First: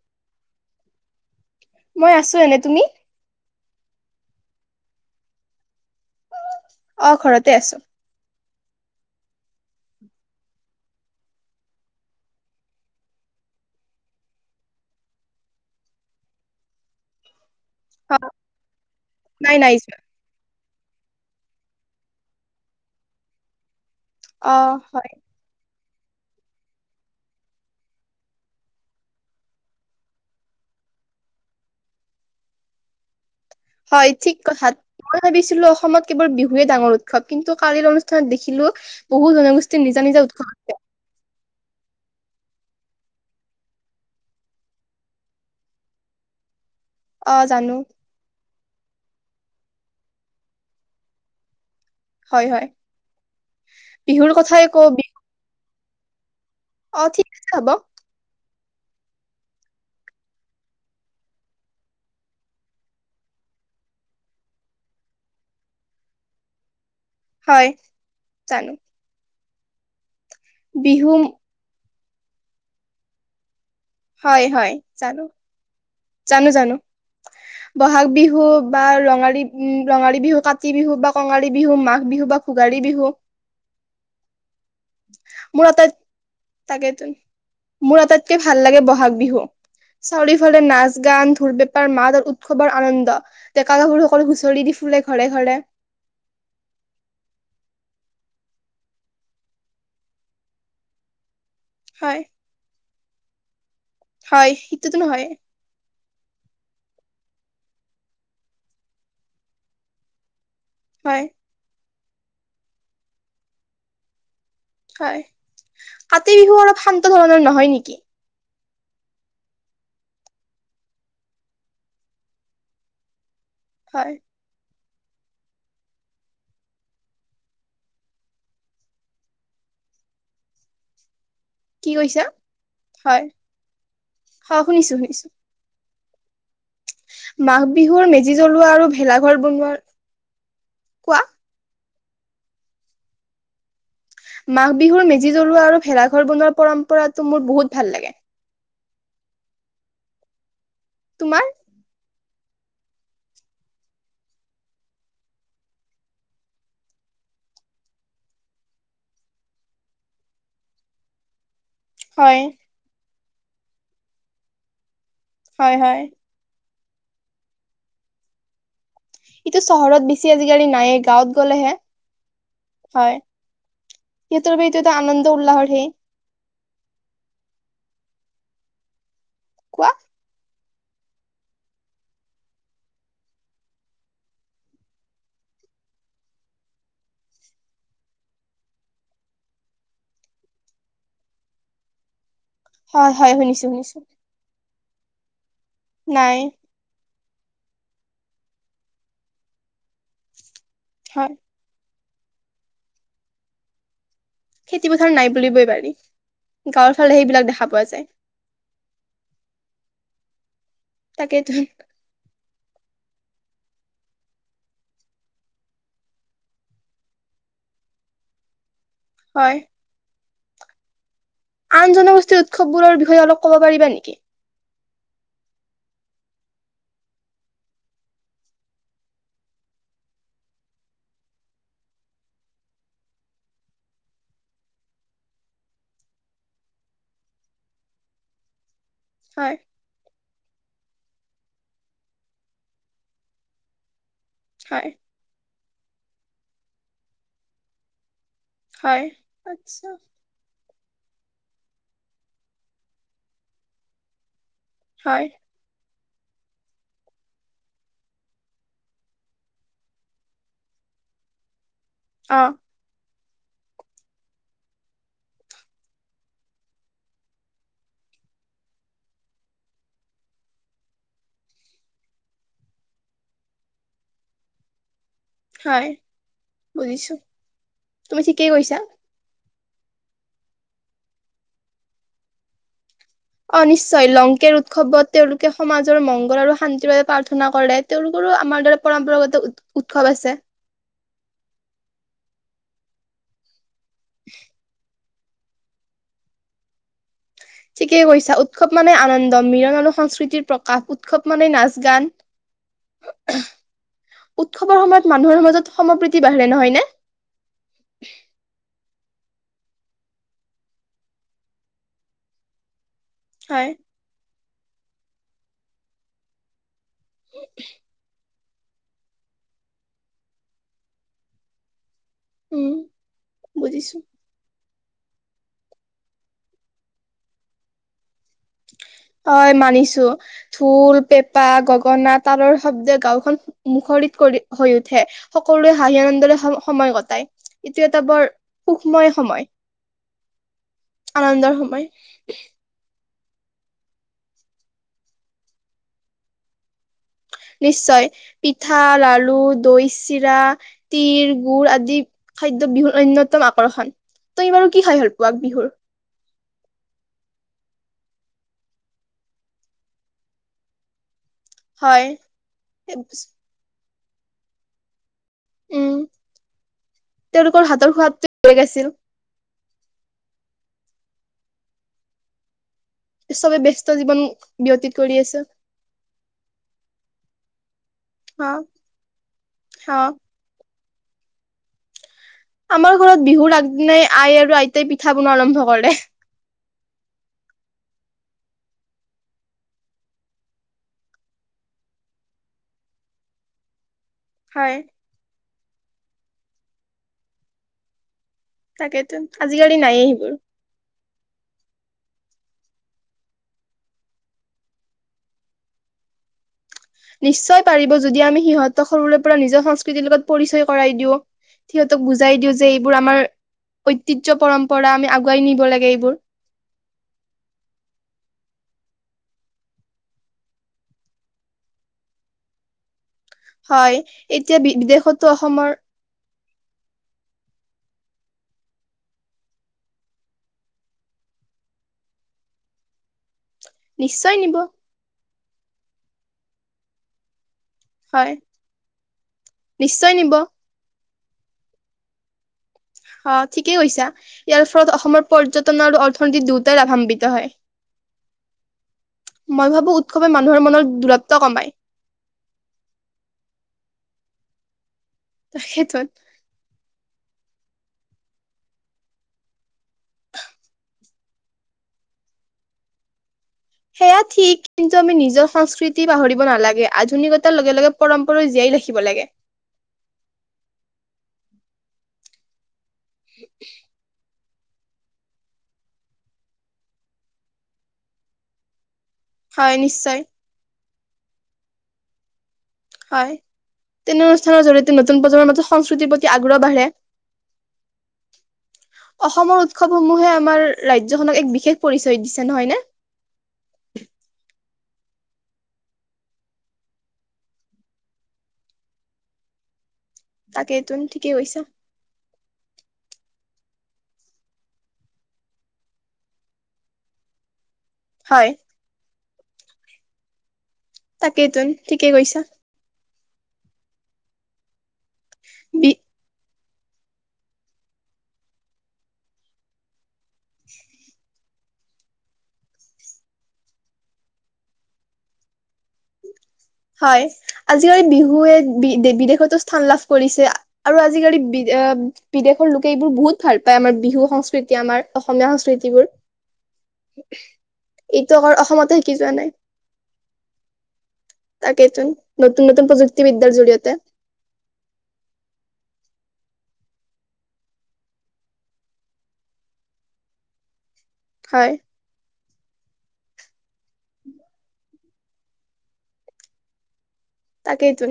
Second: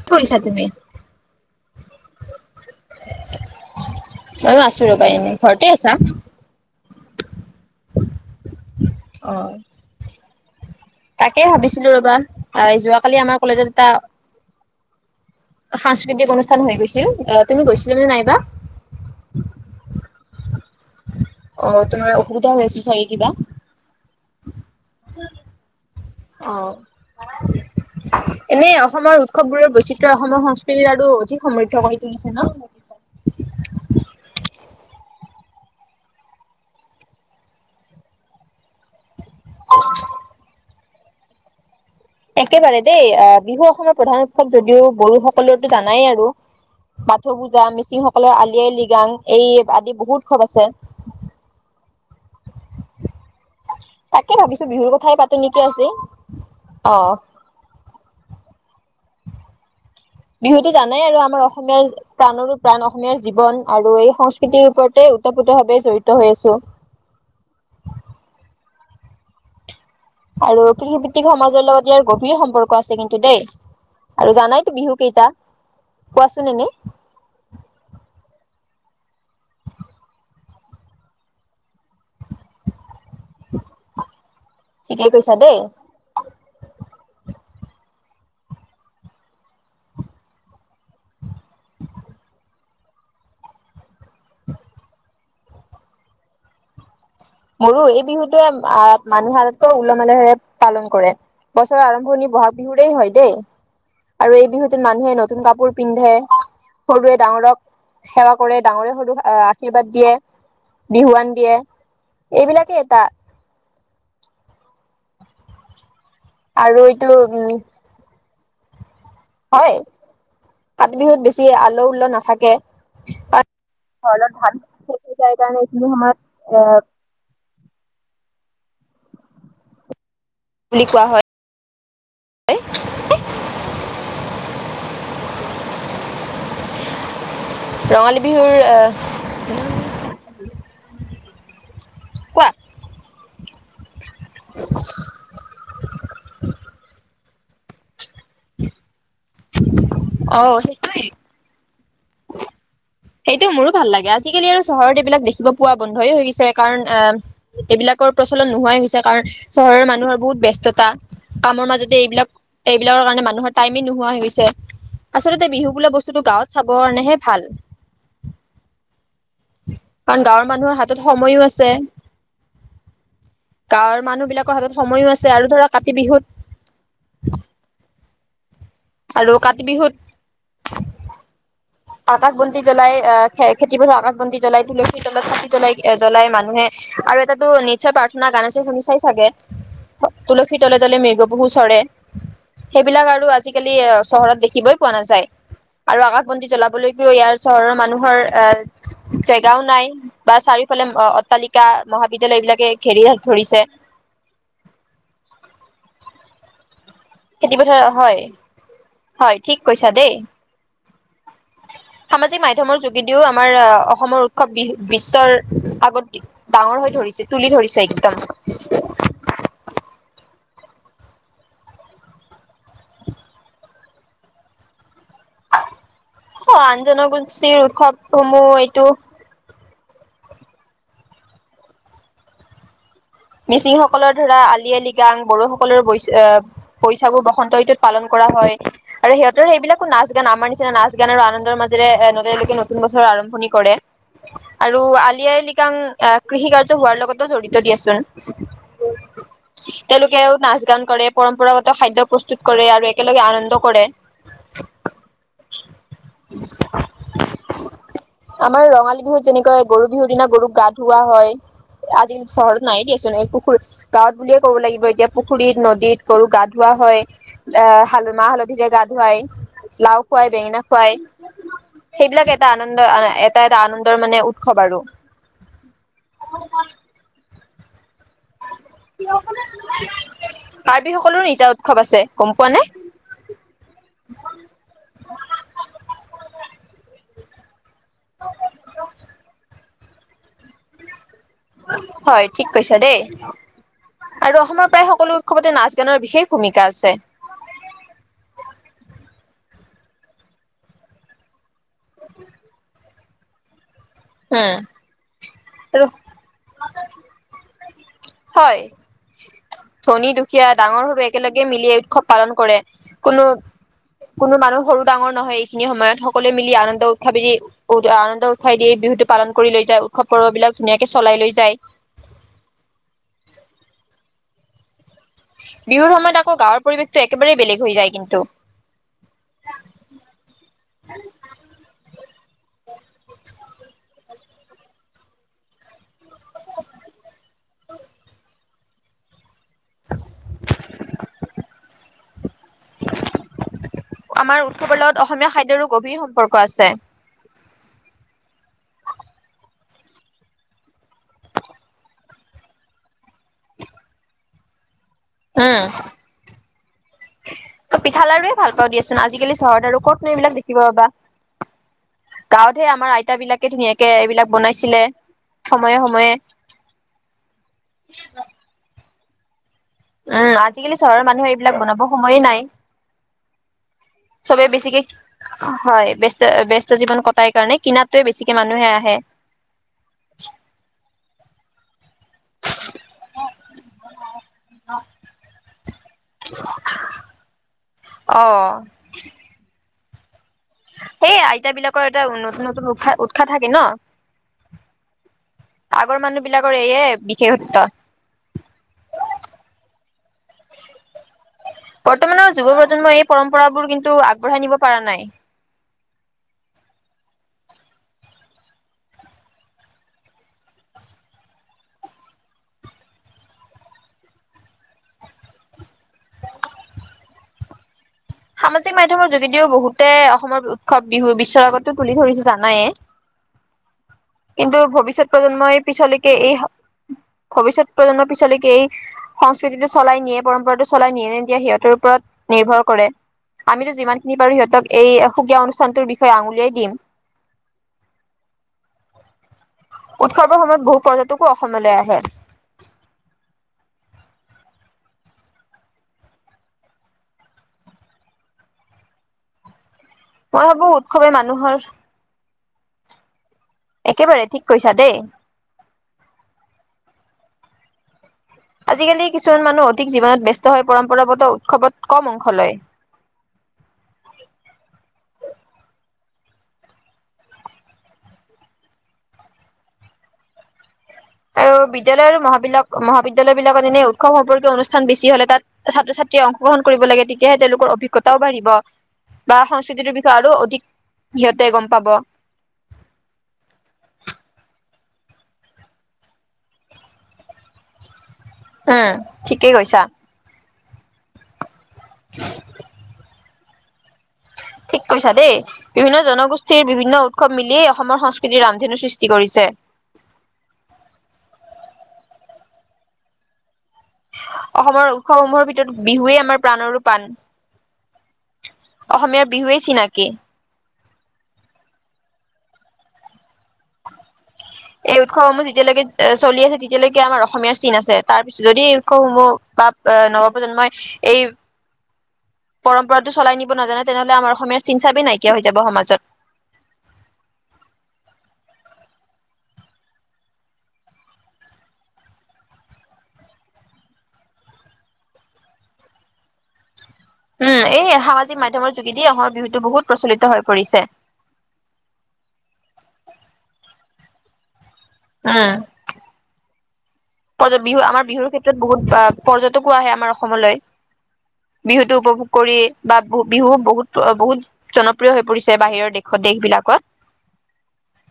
কি কৰিছা তুমি মই আছো এনে তুমি এই আছো ৰবা ঘৰতে আছা অ ঘৰতে আছো অ। তাকে ভাবিছিলো ৰবা যোৱাকালি আমাৰ কলেজত এটা সাংস্কৃতিক অনুষ্ঠান হৈ গৈছিল তুমি গৈছিলা নে অ নাইবা। নাই নাই যোৱা অ তোমাৰ অসুবিধা হৈ আছিল চাগে কিবা অ হয় অ এনে অসমৰ উৎসৱবোোৰৰে বৈচিত্ৰয় অসমৰ সংস্কৃতি আৰু অধিক সমৃদ্ধ কৰি তুলিছে ন হয় ঠিক কথা মই ভাবিছিলো অসমত কেৱল বিহুৱে ডাঙৰ উৎসৱ কিন্তু কালিৰ অনুষ্ঠানত দেখিলো বহু জনগোষ্ঠীৰ নিজা নিজা উৎসৱ থাকে একেবাৰে দেই আহ বিহু অসমৰ প্ৰধান উৎসৱ যদিও বড়োসকলৰো জানাই আৰু বাথ অ পূজা জানো মিচিংসকলৰ আলি আই লৃগাং এই আদি বহু উৎসৱ আছে। হয় হয় বিহুৰ কথাই কওঁ কৈছে অ ঠিক আছে হব। বিহুতো জানাই আৰু আমাৰ অসমীয়াৰ প্ৰাণৰো প্ৰাণ অসমীয়াৰ জীৱন আৰু এই সংস্কৃতিৰ ওপৰতে ওতঃপ্ৰোতভাৱে জৰীত হৈ আছো হয় জানো। আৰু বিহু কৃষিভিত্তিক সমাজৰ লগত ইয়াৰ গভীৰ সম্পৰ্ক আছে কিন্তু দেই। আৰু হয় হয় জানাইতো বিহু জানো কেইটা। কোৱাচোন জানো এনে জানো বহাগ বিহু। বা ৰঙালী উ ৰঙালী বিহু কাতি বিহু বা কঙালী বিহু মাঘ বিহু বা ভোগালী বিহু। ঠিকেই কৈছা দেই মোৰ আটাই তাকেতো। মোৰ আটাইতকে ভাল লাগে বহাগ বিহু, চাৰিওফালে নাচ। গান ঢ়োল পেপাৰ মাত আৰু উৎসৱৰ আনন্দ ডেকা গাভৰুসকল হুঁচৰি দি ফুৰে ঘৰে ঘৰে। মোৰো এই বিহুটোৱে আহ মানুহ আগতকৈ ওলহ মালহেৰে পালন কৰে। বছৰ হয় আৰম্ভণিৰ বহাগ বিহুৰে হয়। দে [inaudible] [inaudible] আৰু এই হয় বিহুতোত সিটোতো মানুহে নহয় নতুন কাপোৰ পিন্ধে। সৰুৱে ডাঙৰক সেৱা কৰে ডাঙৰে সৰুক আশীৰ্বাদ দিয়ে। হয়। বিহুৱান দিয়ে। এইবিলাকেই এটা। হয়। কাতি বিহু অলপ আৰু শান্ত এইটো উম ধৰণৰ নহয় নেকি? হয় কাতি বিহুত বেছি আলহ উল্ল নাথাকে। হয় ধ্মিক [unintelligible] যায়গা নছিলিমাৰ বুলি কোৱা হয়। কি কৈছা? হয়। অ শুনিছো শুনিছো। মাঘ বিহুৰ ৰঙালী মেজি জ্বলোৱা আৰু আহ ভেলাঘৰ বনোৱা! কোৱা? কোৱা? মাঘ বিহুৰ মেজি জ্বলোৱা আৰু ভেলা ঘৰ বনোৱা পৰম্প পৰাতো মোৰ বহুত ভাল লাগে। অ। সেইটোৱে তোমাৰ? সেইটো মোৰো ভাল লাগে আজিকালি আৰু চহৰত এইবিলাক দেখিব পোৱা বন্ধইে হৈ গৈছে কাৰণ আহ এইবিলাকৰ প্ৰচলন নোহোৱাই হৈছে কাৰণ চহৰৰ মানুহৰ বহুত ব্যস্ততা কামৰ মাজত। যে এইবিলাক, হয় এইবিলাকৰ কাৰণে মানুহৰ টাইমে নোহোৱা হৈ গৈ। আচলতে হয় বিহু বোলা হয়। বস্তুটো গাঁত চাব বৰ্ণেহে ভাল ইটো চহৰত কাৰণ বেছি গাঁৱৰ আজিকালি মানুহৰ নায়ে হাতত গাঁৱত সময়ো আছে। গ'লেহে হয় গাঁৱৰ মানুহ সিহঁতৰ বিলাকৰ বাবে এইটো হাতত এটা সময়ো আনন্দ আছে আৰু উল্লাহৰ ধৰা সেই কাতি বিহুত [unintelligible] আৰু কাতি কোৱা বিহুত [unintelligible] আকাশ বন্তি জ্বলাই আহ খে খেতিপথাৰ আকাশ বন্তি জ্বলাই, তুলসীৰ তলত চাকি জ্বলাই জ্বলাই মানুহে আৰু এটাটো নিশ্চয় প্ৰাৰ্থনা গান আছে শুনি চাই চাগে তুলসীৰ তলে তলে মৃগপহু চৰে। সেইবিলাক হয় আৰু হয় শুনিছো আজিকালি শুনিছো চহৰত দেখিবই পোৱা নাযায়। আৰু আকাশ নাই বন্তি জ্বলাব লৈকো চহৰৰ মানুহৰ জেগাও নাই বা চাৰিও ফালে হয় অট্টালিকা মহাবিদ্যালয়বিলাকে ঘেৰি হে ধৰিছে। খেতি পথাৰ নাই বুলিবই পাৰি গাঁৱৰ সেইবিলাক খেতি দেখা পথাৰ পোৱা যায়। হয় হয় ঠিক কৈছা দেই তাকেইতো সামাজিক মাধ্যমৰ যোগেদি যদিও আমাৰ অসমৰ উৎসৱ বি বিশ্বৰ আগত ডাঙৰ হৈ ধৰিছে তুলি ধৰিছে একদম হয় আন জনগোষ্ঠীৰ উৎসৱবোৰৰ বিষয়ে অলপ ক'ব পাৰিবা নেকি? অ আন জনগোষ্ঠীৰ উৎসৱসমূহ এইটো মিচিং সকলৰ ধৰা আলি আই লৃগাং, বড়ো সকলৰ ব আহ বৈছাগু বসন্ত ঋতুত পালন কৰা হয়। আৰু সিহঁতৰ হয় সেইবিলাকো নাচ আমাৰ নিচিনা নাচ গান আৰু আনন্দৰ মাজেৰে নদীৰলৈকে নতুন বছৰ আৰম্ভণি কৰে। আৰু হয় আলি আই লিগাং কৃষি কাৰ্য হোৱাৰ লগতও জড়িত দিয়াচোন হয় আচ্ছা তেওঁলোকেও নাচ গান কৰে পৰম্পৰাগত খাদ্য প্ৰস্তুত কৰে আৰু একেলগে আনন্দ কৰে হয় আমাৰ ৰঙালী বিহুত যেনেকৈ গৰু বিহুৰ দিনা গৰুক গা ধুওৱা হয় আজি কালি অ চহৰত নাইদিয়া। এই পুখুৰী, গাঁৱত বুলিয়ে ক'ব লাগিব এতিয়া পুখুৰীত নদীত গৰু গা ধোৱা হয়। আহ হাল মাহ হালধিৰে গা ধুৱাই, লাও খুৱাই, বেঙেনা খুৱাই সেইবিলাক এটা আনন্দ এটা এটা আনন্দৰ মানে উৎসৱ আৰু হয় বুজিছো তুমি ঠিকেই কৈছা কাৰ্বি সকলো নিজা উৎসৱ আছে গম পোৱা নে? অ নিশ্চয় লংকেৰ উৎসৱত তেওঁলোকে সমাজৰ মংগল আৰু শান্তিৰ বাবে প্ৰাৰ্থনা কৰে। তেওঁলোকৰো আমাৰ দৰে পৰম্পৰাগত উ উৎসৱ আছে। হয় ঠিক কৈছা দেই। আৰু অসমৰ প্ৰায় সকলো খৱতে নাচ গানৰ বিশেষ ভূমিকা আছে ঠিকে কৈছা উৎসৱ মানে আনন্দ মিৰন আৰু সংস্কৃতিৰ প্ৰকাশ উৎসৱ মানে নাচ গান [inaudible] উম উৎসৱৰ সময়ত মানুহৰ মাজত আৰু সমপ্ৰীতি বাঢ়িলে নহয়নে হয় ধনী দুখীয়া ডাঙৰ সৰু একেলগে মিলি উৎসৱ পালন কৰে। কোনো হয়। কোনো মানুহ সৰু ডাঙৰ নহয় এইখিনি সময়ত সকলোৱে মিলি আনন্দ তথাপি আনন্দ উ উাই দিয়ে বিহু টো পালন কৰি লৈ যায় উৎসৱ পৰ্ব বিলাক ধুনীয়াকে চলাই লৈ যায় উম বুজিছো বিহুৰ সময়ত আকৌ গাঁৱৰ পৰিৱেশতো একেবাৰেই বেলেগ হৈ যায় কিন্তু হয় মানিছো। ঢোল, পেঁপা, গগনা, তালৰ শব্দই গাওখন মুখৰিত কৰি হৈ উঠে সকলোৱে হাঁহি আনন্দৰে সম সময় কটায় এইটো এটা বৰ সুক্ষময় সময় আনন্দৰ সময় আমাৰ উৎসৱৰ লগত অসমীয়া খাদ্যৰো গভীৰ সম্পৰ্ক আছে নিশ্চয় পিঠা লাৰু দৈ চিৰা তিল গুুৰ আদি খাদ্য বিহুৰ অন্যতম আকৰ্ষণ তই বাৰু কি খাই হ'ল পোৱাক উম বিহুৰ পিঠা লাাৰুে ভাল পাও দিয়াচোন আজিকালি চহৰত আৰু কতন এইবিলাক দেখিব পাবা হয়। গাঁৱতহে আমাৰ আইতা বিলাকে ধুনীয়াকে এইবিলাক বনাইছিলে সময়ে উম সময়ে তেওঁলোকৰ হাতৰ সোৱাদটো বেলেগ আছিল উ আজিকালি চহৰৰ মানুহে এইবিলাক বনাব সময়ে নাই। চবে ব্যস্ত জীৱন চবে বেছিকে ব্যতীত কৰি আছে হয় ব্যস্ত ব্যস্ত জীৱন কটাই কাৰণে কিনাটোৱে বেছিকে হা মানুহে আহে হা আমাৰ ঘৰত বিহুৰ আগদিনাই আই আৰু আইতাই পিঠা বনাোৱা আৰম্ভ কৰে অহ সেই আইতা বিলাকৰ এটা নতুন নতুন উৎসাহ উৎসাহ থাকে ন হয় আগৰ মানুহ বিলাকৰ এইয়ে বিশেষত্ব। তাকেতো আজিকালি নায়েই সেইবোৰ বৰ্তমানৰ যুৱ প্ৰজন্মই এই পৰম্পৰাবোৰ কিন্তু আগবঢ়াই নিব পৰা নাই নিশ্চয় পাৰিব যদি আমি সিহঁতক সৰুৰে পৰা নিজৰ সংস্কৃতিৰ লগত পৰিচয় কৰাই দিও সিহঁতক বুজাই দিও যে এইবোৰ আমাৰ ঐতিহ্য পৰম্পৰা আমি আগুৱাই নিব লাগে এইবোৰ সামাজিক মাধ্যমৰ যোগেদিও বহুতে অসমৰ উৎসৱ বিহু বিশ্বৰ আগতো তুলি ধৰিছে জানায়ে হয় এতিয়া কিন্তু বি ভৱিষ্যত বিদেশতো প্ৰজন্মই অসমৰ পিছলৈকে এই ভৱিষ্যত প্ৰজন্মৰ পিছলৈকে এই সংস্কৃতিটো চলাই নিয়ে পৰম্পৰাটো চলাই নিয়ে এনে দিয়া সিহঁতৰ ওপৰত নিৰ্ভৰ কৰে আমিতো যিমানখিনি নিশ্চয় পাৰো নিব সিহঁতক এই সুকীয়া অনুষ্ঠানটোৰ বিষয়ে য়ে আঙুলিয়াই দিম হয় নিশ্চয় নিব উৎসৱৰ সময়ত বহু পৰ্য্য। টোকো অসমলৈ আহে। অ ঠিকেই কৈছা ইয়াৰ ফলত অসমৰ পৰ্যটন আৰু অৰ্থনীতি দুয়টাই লাভাম্বিত হয়। মই ভাবো উৎসৱে মই ভাবো মানুহৰ মনত উৎসৱে দূৰত্ব মানুহৰ কমায়। একেবাৰে ঠিক কৈছা দেই। ক্ষেত্ৰত। আজিকালি কিছুমান মানুহ অধিক জীৱনত ব্যস্ত হৈ পৰম্পৰাগত উৎসৱত কম অংশ লয়। সেয়া ঠিক কিন্তু আমি নিজৰ সংস্কৃতি পাহৰিব নালাগে আধুনিকতাৰ লগে লগে পৰম্পৰাও জীয়াই ৰাখিব লাগে। আৰু বিদ্যালয় আৰু মহাবিলক মহাবিদ্যালয় বিলাকত এনে উৎসৱ সম্পৰ্কীয় অনুষ্ঠ খন বেছি হলে তাত ছাত্ৰ ছাত্ৰীয়ে অংশগ্ৰহণ কৰিব লাগে তেতিয়াহে তেওঁলোকৰ অভিজ্ঞতাও বাঢ়িব। বা হয় সংস্কৃতিটোৰ বিষয়ে নিশ্চয় আৰু অধিক। সিহঁতে গম পাব। হয় তেনে অনুষ্ঠানৰ জৰিয়তে নতুন প্ৰজন্মৰ মাজত সংস্কৃতিৰ প্ৰতি আগ্ৰহ বাঢ়ে। উম ঠিকেই অসমৰ কৈছা উৎসৱ সমূহে আমাৰ। ৰাজ্যখনক এক বিশেষ। পৰিচয় দিছে নহয় নে। ঠিক কৈছা দেই বিভিন্ন জনগোষ্ঠীৰ বিভিন্ন উৎসৱ মিলিয়েই অসমৰ সংস্কৃতিৰ ৰামধেনু সৃষ্টি কৰিছে। তাকে তুমি ঠিকেই কৈছা। অসমৰ উৎসৱসমূহৰ ভিতৰত বিহুৱেই আমাৰ প্ৰাণৰো পাণ হয় অসমীয়া বিহুৱেই। চিনাকি। তাকেই তোন ঠিকে কৈছা। এই উৎসৱসমূহ যেতিয়ালৈকে বি চলি আছে। এতিয়ালৈকে আমাৰ অসমীয়াৰ চিন আছে তাৰ পিছত যদি উৎসৱসমূহ বা আহ নৱপ্ৰজন্মই এই পৰম্পৰাতটো চলাই নিব নাজানে তেনেহলে আমাৰ অসমীয়াৰ চিন চাবেই নাইকিয়া হৈ যাব সমাজত। হয় আজিকালি বিহুৱে বিদেশ বিদেশতো স্থান লাভ কৰিছে আৰু আজিকালি বি বিদেশৰ লোকে এইবোৰ বহুত ভাল পায় আমাৰ বিহু সংস্কৃতি আমাৰ অসমীয়া সংস্কৃতিবোৰ। উম এই এইটো সামাজিক অকল মাধ্যমৰ অসমতে যোগেদি শিকি আমাৰ যোৱা নাই বিহুতটো বহুত প্ৰচলিত হৈ পৰিছে। নতুন নতুন প্ৰযুক্তিবিদ্যাৰ জৰিয়তে। উম। বিহু আমাৰ বিহুৰ ক্ষেত্ৰত বহুত পৰ্যটকো আহে আমাৰ অসমলৈ। হয় বিহুতটো উপভোগ। কৰি বা বিহু বহুত বহুত জনপ্ৰিয় হৈ পৰিছে বাহিৰৰ দেশত দেশ বিলাকত। তাকেই তো।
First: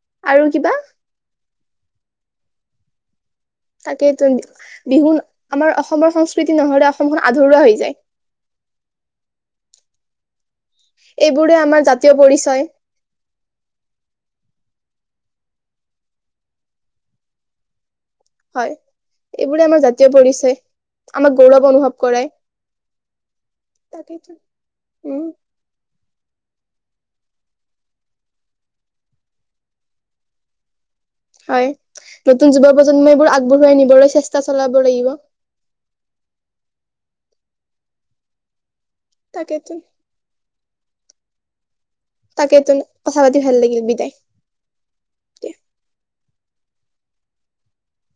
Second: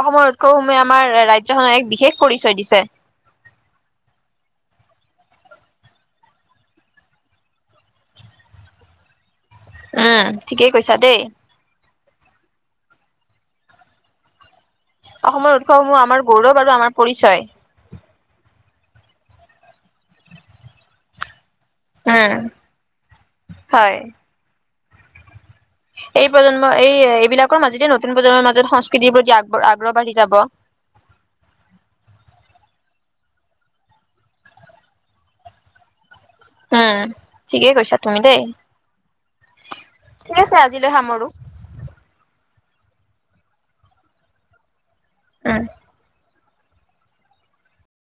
অসমৰ আৰু কিবা উৎসসমূহে আমাৰ ৰাজ এক বিশেষ পৰিচয় দিছে। তাকেইটো বিহু আমাৰ অসমৰ সংস্কৃতি নহলে অসমখন আধৰুৱা হৈ যায়। উম। ঠিকেই কৈছা দেই। এইবোৰে আমাৰ পৰিচয়। অসমৰ উৎসৱসমূহ আমাৰ গৌৰৱ আৰু আমাৰ পৰিচয়। হয় এইবোৰে আমাৰ জাতীয় পৰিচয় আমাক গৌৰৱ অনুভৱ কৰে উম হয় তাকেই উম। এই প্ৰজন্মৰ এই এইবিলাকৰ মাজেতে নতুন প্ৰজন্মৰ মাজত সংস্কৃতিৰ প্ৰতি আগ আগ্ৰহ বাঢ়ি যাব হয় নতুন যুৱ প্ৰজন্মইবোৰ আগবঢ়োৱাই নিবলৈ চেষ্টা চলাব লাগিব। উম ঠিকেই কৈছা তুমি দেই তাকেতো ঠিক আছে আজিলৈ সামৰো তাকে তো কথা পাতি ভাল লাগিল বিদাই উম